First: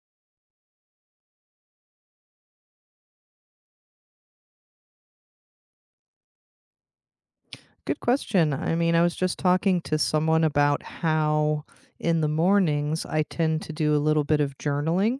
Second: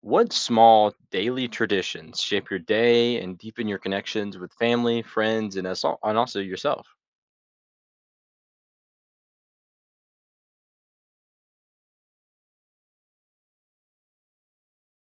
What small daily traditions shape your day and deepen your connections with family, friends, and us all, and also yourself? Good question. I mean, I was just talking to someone about how in the mornings I tend to do a little bit of journaling.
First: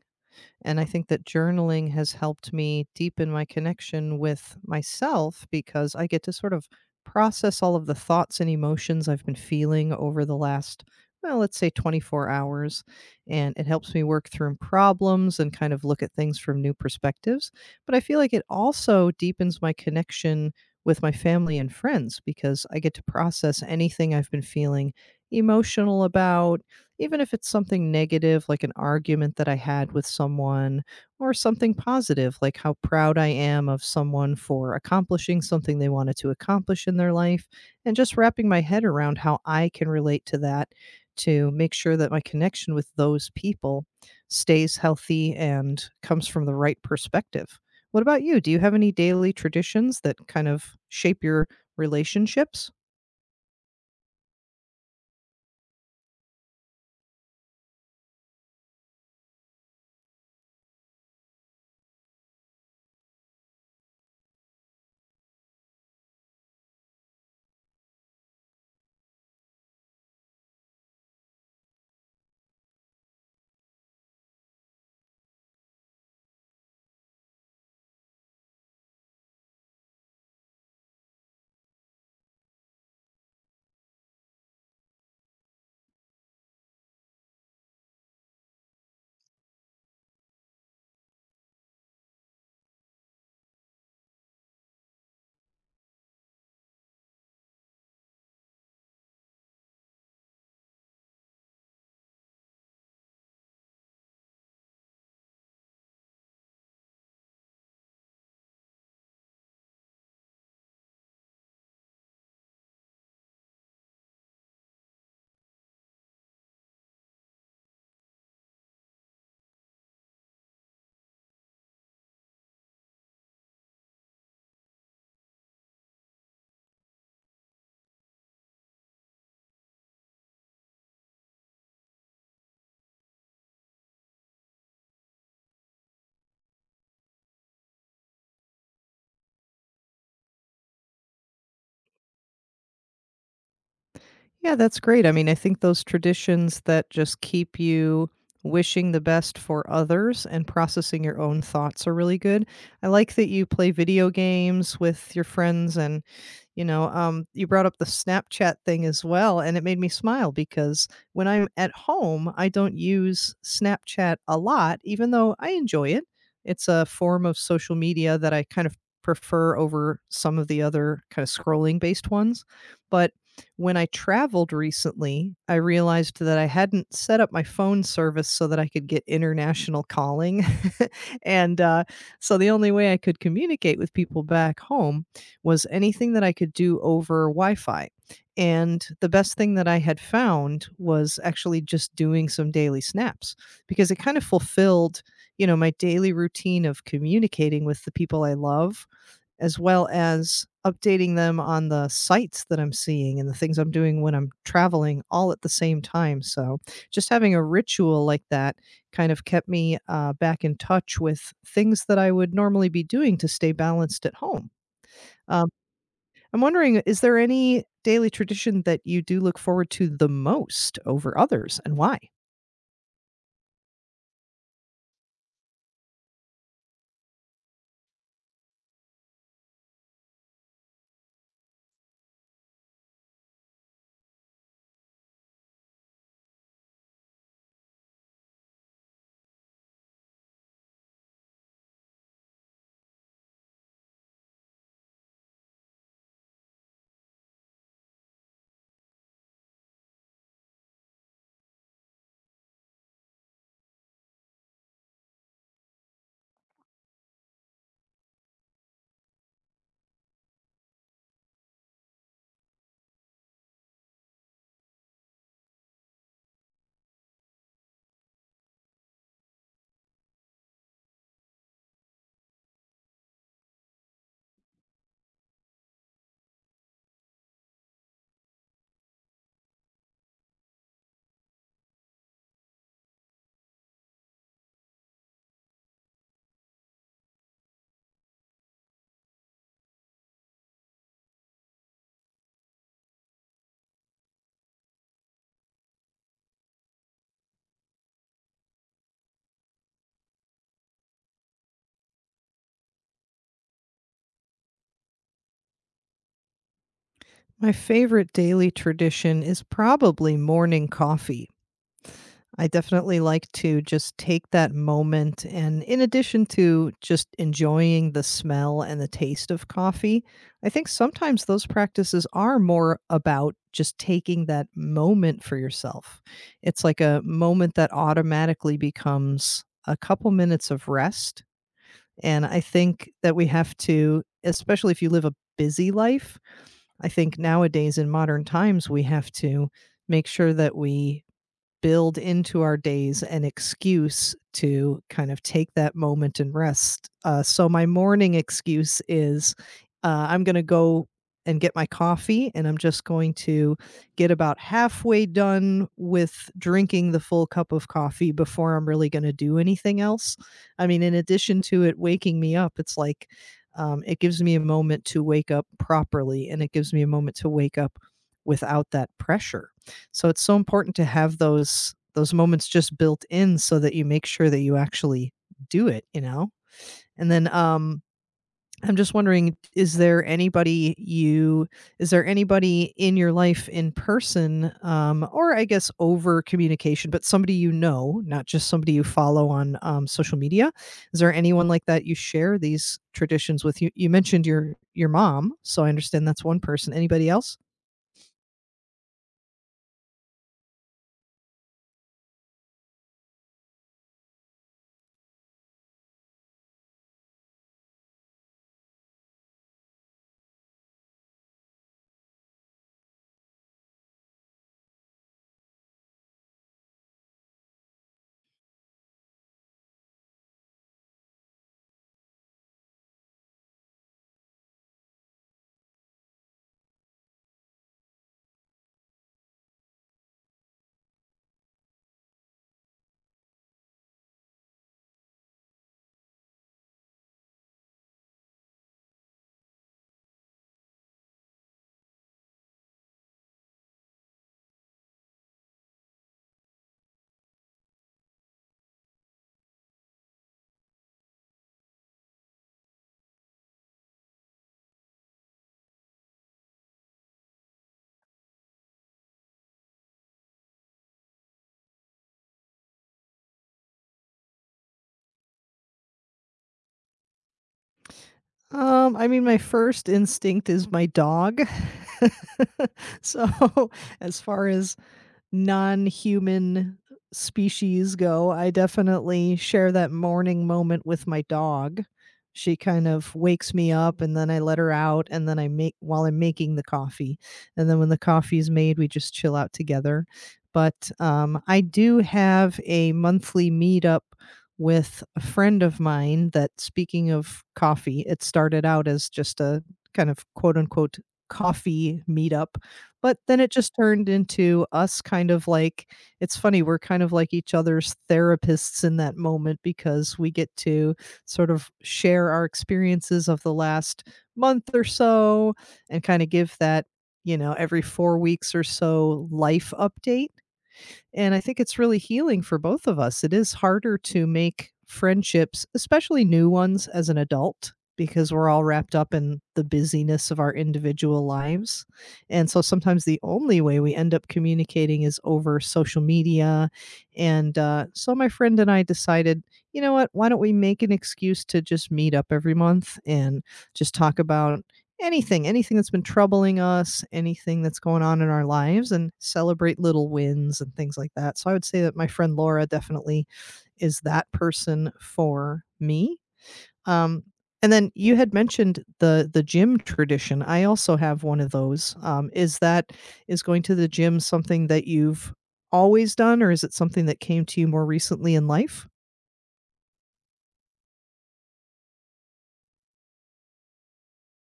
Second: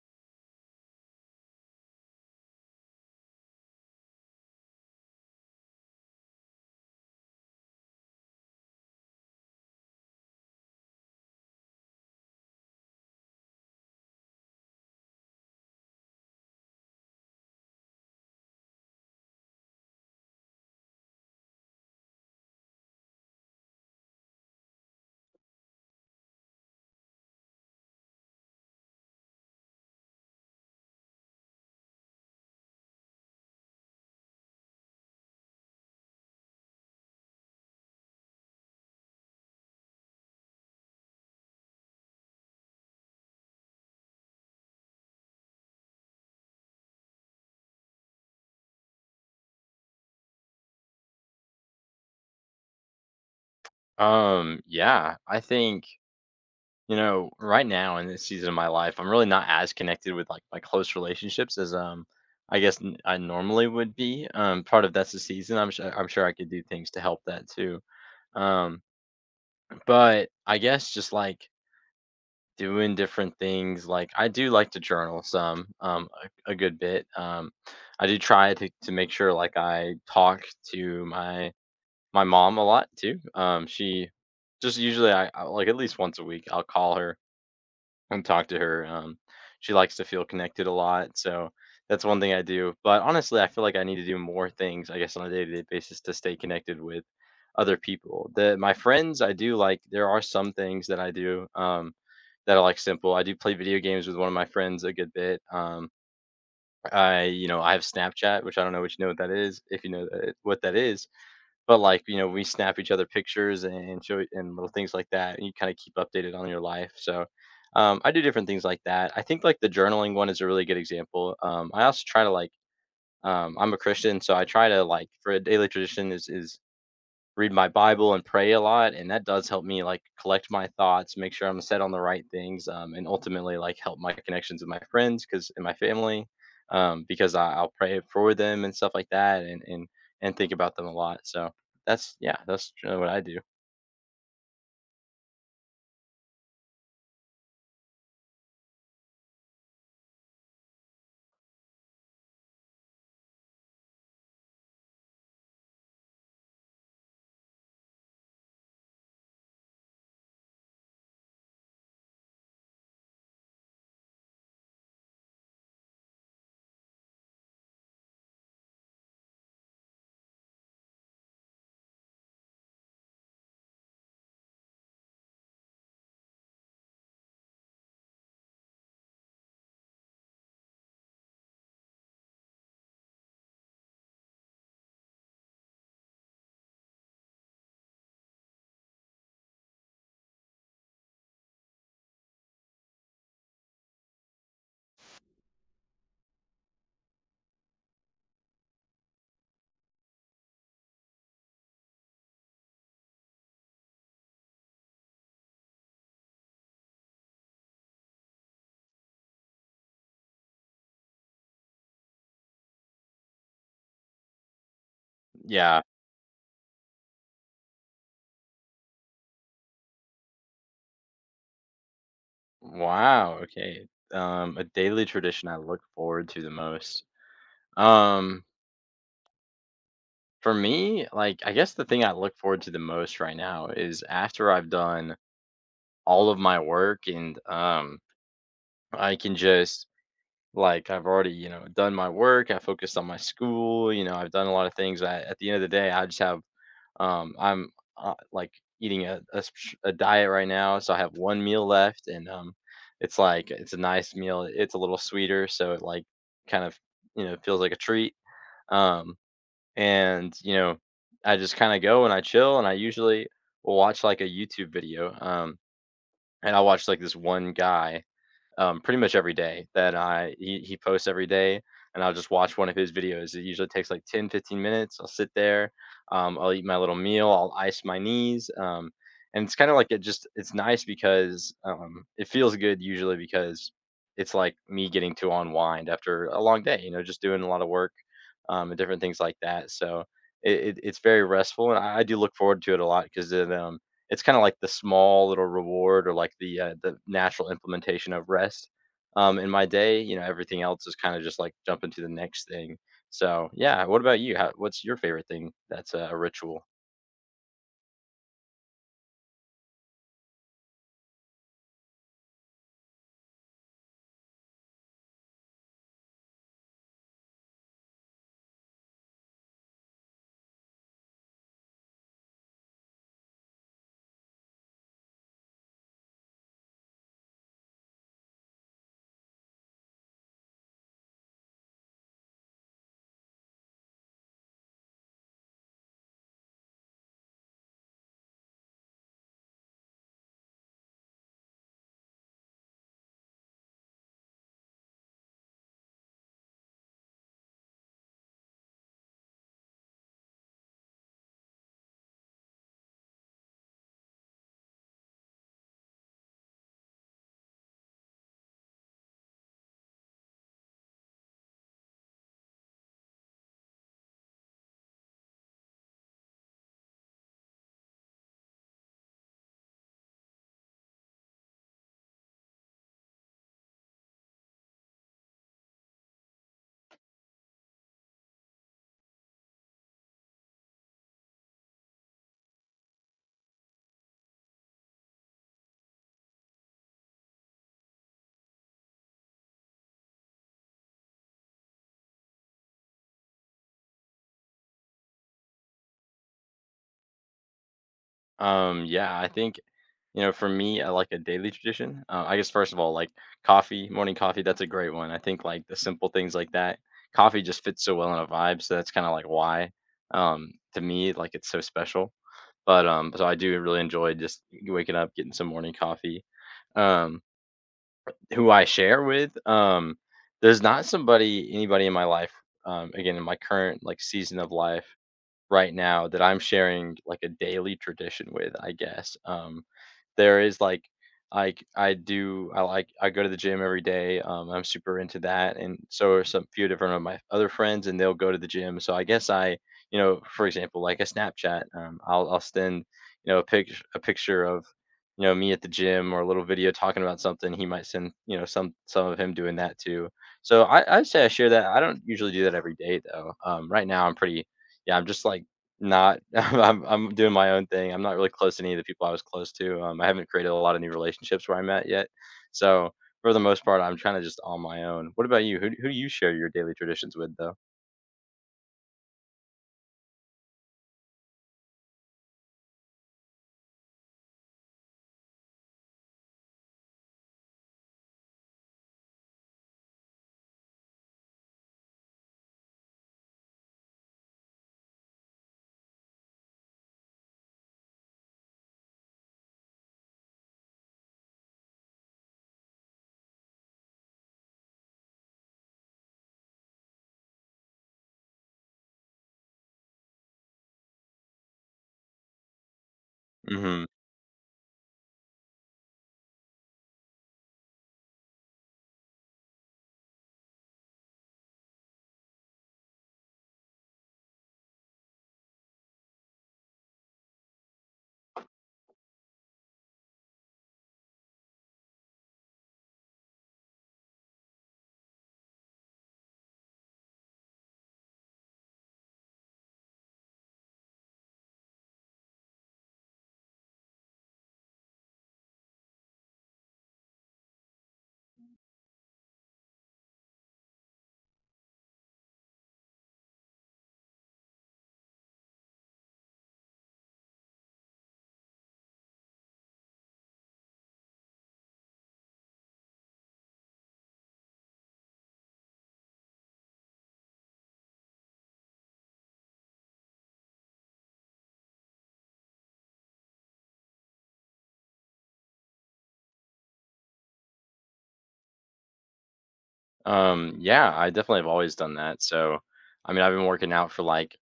And I think that journaling has helped me deepen my connection with myself because I get to sort of process all of the thoughts and emotions I've been feeling over the last, well, let's say 24 hours. And it helps me work through problems and kind of look at things from new perspectives. But I feel like it also deepens my connection with my family and friends because I get to process anything I've been feeling emotional about, even if it's something negative, like an argument that I had with someone, or something positive, like how proud I am of someone for accomplishing something they wanted to accomplish in their life, and just wrapping my head around how I can relate to that to make sure that my connection with those people stays healthy and comes from the right perspective. What about you? Do you have any daily traditions that kind of shape your relationships? Yeah, I think, right now in this season of my life, I'm really not as connected with like my close relationships as I guess, I normally would be. Part of that's the season. I'm sure I could do things to help that too. Um, but I guess just like doing different things, like, I do like to journal some, a good bit, I do try to make sure, like, I talk to my mom a lot too, she just usually I like, at least once a week, I'll call her and talk to her, she likes to feel connected a lot, so that's one thing I do, but honestly, I feel like I need to do more things, I guess, on a day-to-day basis to stay connected with other people. The My friends, I do like there are some things that I do that are like simple. I do play video games with one of my friends a good bit. I have Snapchat, which I don't know what you know what that is, if you know that, what that is. But like, we snap each other pictures and show and little things like that and you kind of keep updated on your life. So I do different things like that. I think like the journaling one is a really good example. I also try to like, I'm a Christian, so I try to, like, for a daily tradition is, read my Bible and pray a lot, and that does help me, like, collect my thoughts, make sure I'm set on the right things, and ultimately, like, help my connections with my friends because and my family, because I'll pray for them and stuff like that and think about them a lot, so that's yeah, that's generally what I do. Yeah, that's great. I mean, I think those traditions that just keep you wishing the best for others and processing your own thoughts are really good. I like that you play video games with your friends, and you know, you brought up the Snapchat thing as well, and it made me smile because when I'm at home, I don't use Snapchat a lot, even though I enjoy it. It's a form of social media that I kind of prefer over some of the other kind of scrolling based ones. But when I traveled recently, I realized that I hadn't set up my phone service so that I could get international calling. And so the only way I could communicate with people back home was anything that I could do over Wi Fi. And the best thing that I had found was actually just doing some daily snaps, because it kind of fulfilled, you know, my daily routine of communicating with the people I love, as well as updating them on the sights that I'm seeing and the things I'm doing when I'm traveling, all at the same time. So, just having a ritual like that kind of kept me back in touch with things that I would normally be doing to stay balanced at home. Um, Yeah. I'm wondering, is there any daily tradition that you do look forward to the most over others, and why? Wow, okay. A daily tradition I look forward to the most. Um, for me, like, I guess the thing I look forward to the most right now is after I've done all of my work and, I can just like I've already, done my work. I focused on my school. You know, I've done a lot of things. At the end of the day, I just have I'm like eating a diet right now, so I have one meal left, and it's a nice meal. It's a little sweeter, so it like kind of feels like a treat. Um, and I just kind of go and I chill, and I usually will watch like a YouTube video. And I watch like this one guy, pretty much every day that I he posts every day, and I'll just watch one of his videos. It usually takes like 10 to 15 minutes. I'll sit there, I'll eat my little meal, I'll ice my knees, and it's kind of like it's nice because it feels good usually because it's like me getting to unwind after a long day. You know, just doing a lot of work, and different things like that. So it's very restful, and I do look forward to it a lot because it's kind of like the small little reward or like the natural implementation of rest. In my day, everything else is kind of just like jumping to the next thing. So yeah, what about you? What's your favorite thing that's a ritual? My favorite daily tradition is probably morning coffee. I definitely like to just take that moment, and in addition to just enjoying the smell and the taste of coffee, I think sometimes those practices are more about just taking that moment for yourself. It's like a moment that automatically becomes a couple minutes of rest, and I think that we have to, especially if you live a busy life, I think nowadays in modern times, we have to make sure that we build into our days an excuse to kind of take that moment and rest. So my morning excuse is I'm going to go and get my coffee, and I'm just going to get about halfway done with drinking the full cup of coffee before I'm really going to do anything else. I mean, in addition to it waking me up, it's like it gives me a moment to wake up properly, and it gives me a moment to wake up without that pressure. So it's so important to have those moments just built in, so that you make sure that you actually do it, you know? And then I'm just wondering, is there anybody in your life in person, or I guess over communication, but somebody, you know, not just somebody you follow on social media, is there anyone like that you share these traditions with? You mentioned your mom, so I understand that's one person. Anybody else? Yeah, I think. You know, for me, I like a daily tradition. I guess first of all, like coffee, morning coffee, that's a great one. I think like the simple things like that, coffee just fits so well in a vibe. So that's kind of like why, to me, like it's so special. But so I do really enjoy just waking up, getting some morning coffee. Um, who I share with, there's not anybody in my life, again in my current like season of life right now that I'm sharing like a daily tradition with. I guess. There is like I do I like I go to the gym every day. I'm super into that, and so are some few different of my other friends, and they'll go to the gym. So I guess you know, for example, like a Snapchat, I'll send, you know, a picture of, you know, me at the gym or a little video talking about something. He might send, you know, some of him doing that too. So I say I share that. I don't usually do that every day though. Right now I'm pretty, yeah, I'm just like not. I'm doing my own thing. I'm not really close to any of the people I was close to. I haven't created a lot of new relationships where I'm at yet. So for the most part, I'm trying to just on my own. What about you? Who do you share your daily traditions with, though? I mean, my first instinct is my dog. So, as far as non-human species go, I definitely share that morning moment with my dog. She kind of wakes me up, and then I let her out, and then I make, while I'm making the coffee. And then when the coffee is made, we just chill out together. But, I do have a monthly meetup with a friend of mine that, speaking of coffee, it started out as just a kind of quote unquote "coffee meetup." But then it just Mhm. turned into us, kind of like, it's funny, we're kind of like each other's therapists in that moment, because we get to sort of share our experiences of the last month or so, and kind of give that, you know, every 4 weeks or so life update. And I think it's really healing for both of us. It is harder to make friendships, especially new ones as an adult, because we're all wrapped up in the busyness of our individual lives. And so sometimes the only way we end up communicating is over social media. And so my friend and I decided, you know what, why don't we make an excuse to just meet up every month and just talk about anything, anything that's been troubling us, anything that's going on in our lives, and celebrate little wins and things like that. So I would say that my friend Laura definitely is that person for me. Um, and then you had mentioned the gym tradition. I also have one of those. Is going to the gym something that you've always done, or is it something that came to you more recently in life? Yeah, I definitely have always done that. So, I mean, I've been working out for like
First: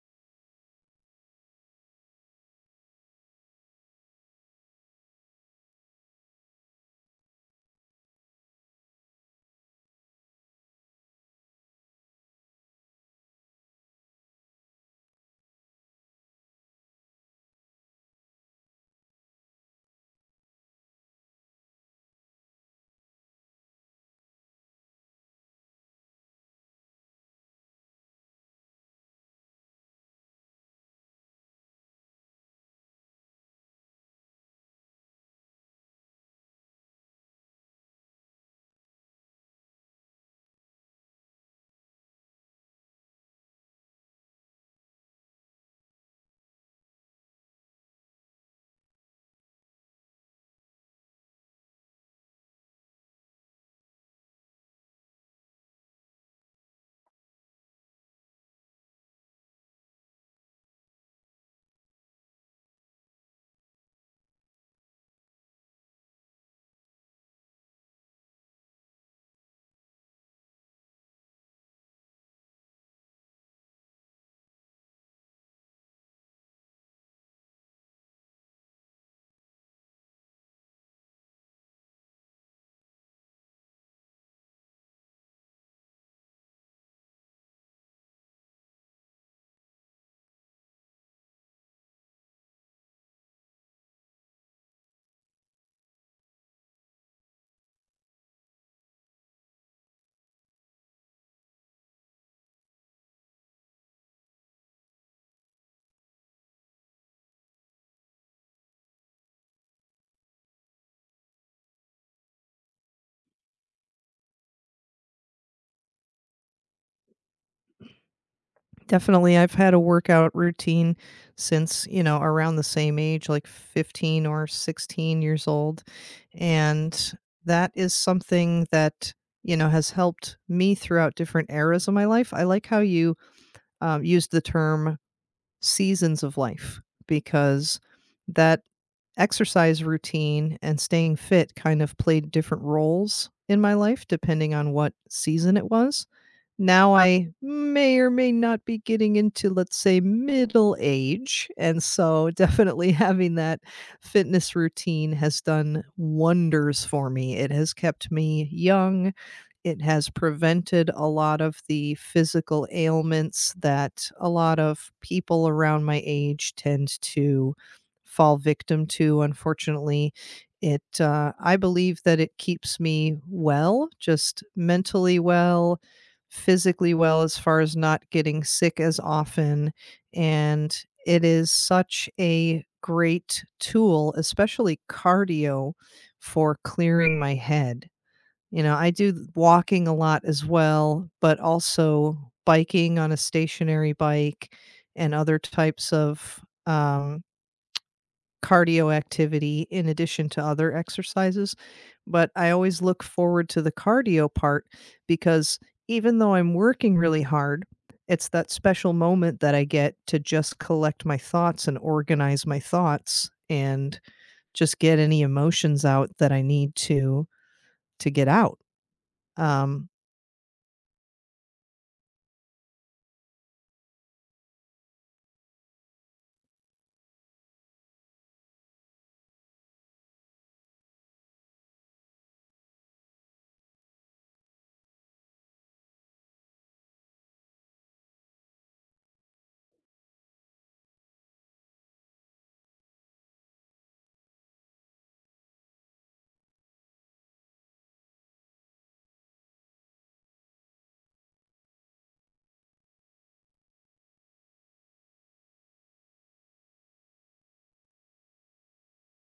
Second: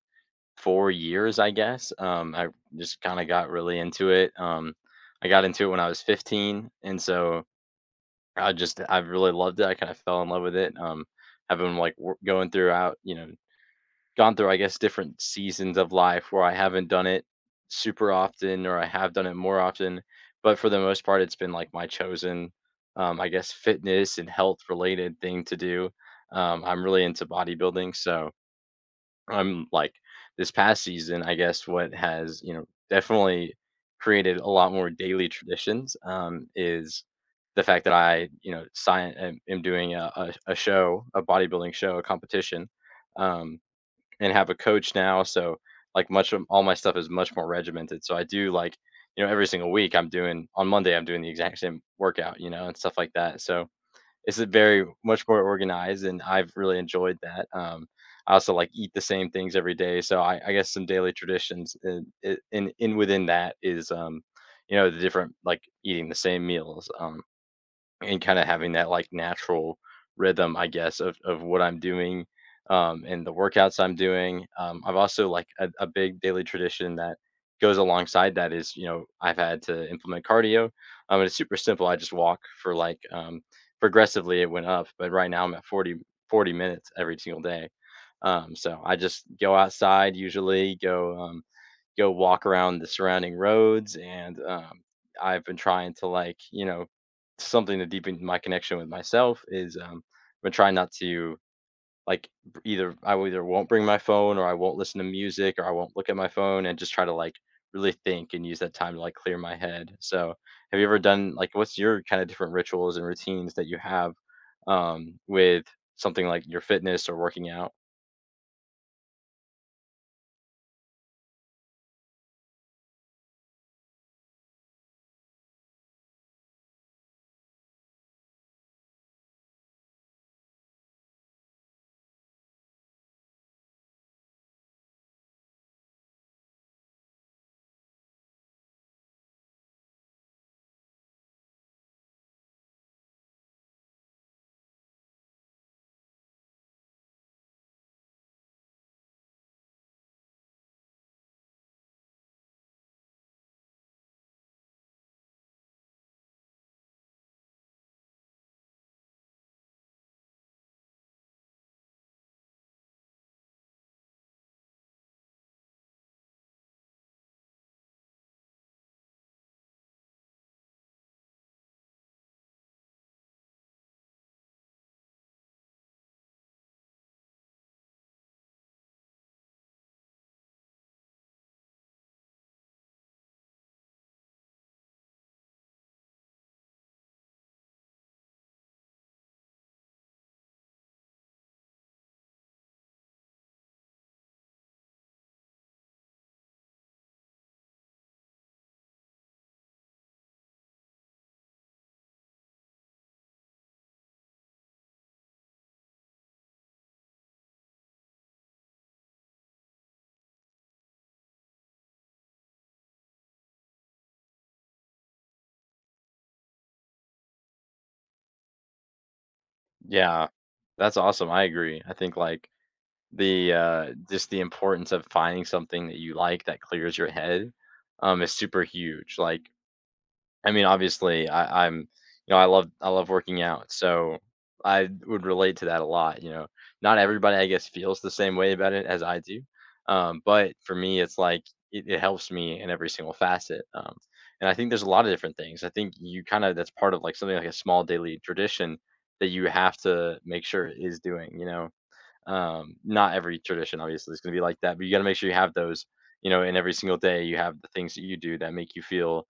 4 years, I guess. I just kinda got really into it. I got into it when I was 15, and so I really loved it. I kinda fell in love with it. I've been like wor going throughout, you know, I guess, different seasons of life where I haven't done it super often or I have done it more often. But for the most part, it's been like my chosen, I guess, fitness and health related thing to do. I'm really into bodybuilding. So I'm like this past season, I guess, what has, you know, definitely created a lot more daily traditions, is the fact that I, you know, am doing a show, a bodybuilding show, a competition. Um, and have a coach now, so, like, much of all my stuff is much more regimented, so I do, like, you know, every single week, I'm doing on Monday, I'm doing the exact same workout, you know, and stuff like that, so it's a very much more organized, and I've really enjoyed that, I also, like, eat the same things every day, so I guess some daily traditions in within that is, you know, the different like, eating the same meals, and kind of having that like natural rhythm, I guess, of what I'm doing, and the workouts I'm doing. I've also like a big daily tradition that goes alongside that is, you know, I've had to implement cardio. And it's super simple. I just walk for like progressively it went up, but right now I'm at forty minutes every single day. So I just go outside usually, go walk around the surrounding roads, and, I've been trying to, like, you know, something to deepen my connection with myself is, I've been trying not to, like, b either I will either won't bring my phone or I won't listen to music or I won't look at my phone and just try to, like, really think and use that time to, like, clear my head. So, have you ever done like, what's your kinda different rituals and routines that you have, with something like your fitness or working out? Definitely, I've had a workout routine since, you know, around the same age, like 15 or 16 years old. And that is something that, you know, has helped me throughout different eras of my life. I like how you used the term "seasons of life," because that exercise routine and staying fit kind of played different roles in my life depending on what season it was. Now I may or may not be getting into, let's say, middle age. And so definitely having that fitness routine has done wonders for me. It has kept me young. It has prevented a lot of the physical ailments that a lot of people around my age tend to fall victim to, unfortunately. I believe that it keeps me well, just mentally well, physically well, as far as not getting sick as often. And it is such a great tool, especially cardio, for clearing my head. You know, I do walking a lot as well, but also biking on a stationary bike and other types of, um, cardio activity in addition to other exercises, but I always look forward to the cardio part because, even though I'm working really hard, it's that special moment that I get to just collect my thoughts and organize my thoughts and just get any emotions out that I need to get out. Um, Yeah. That's awesome, I agree. I think, like, the just the importance of finding something that you like that clears your head is super huge. Like, I mean, obviously, I'm you know, I love working out, so I would relate to that a lot, you know. Not everybody, I guess, feels the same way about it as I do, but for me it's like it helps me in every single facet, and I think there's a lot of different things. I think you kind of that's part of like something like a small daily tradition that you have to make sure is doing, you know, not every tradition obviously is going to be like that, but you got to make sure you have those, you know, in every single day you have the things that you do that make you feel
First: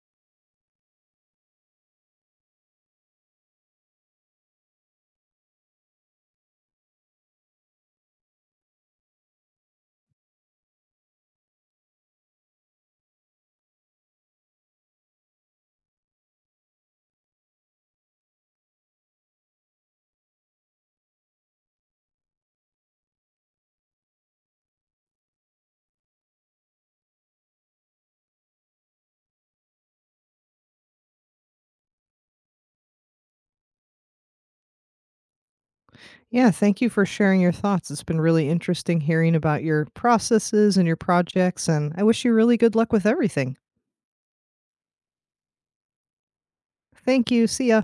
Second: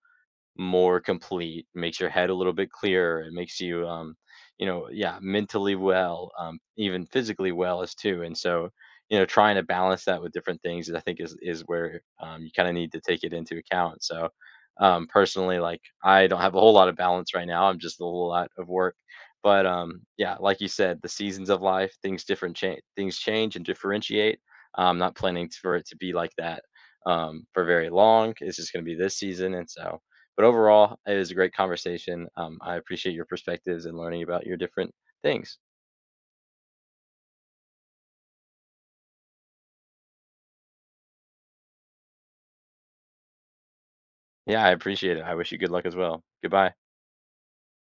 more complete, makes your head a little bit clearer. It makes you, you know, yeah, mentally well, even physically well as too. And so, you know, trying to balance that with different things, I think is where, you kind of need to take it into account. So, personally, like I don't have a whole lot of balance right now. I'm just a whole lot of work. But yeah, like you said, the seasons of life, things change and differentiate. I'm not planning for it to be like that, for very long. It's just going to be this season, and so but overall, it was a great conversation. I appreciate your perspectives and learning about your different things. Yeah, thank you for sharing your thoughts. It's been really interesting hearing about your processes and your projects, and I wish you really good luck with everything. Yeah, I appreciate it. I wish you good luck as well. Goodbye. Thank you. See ya.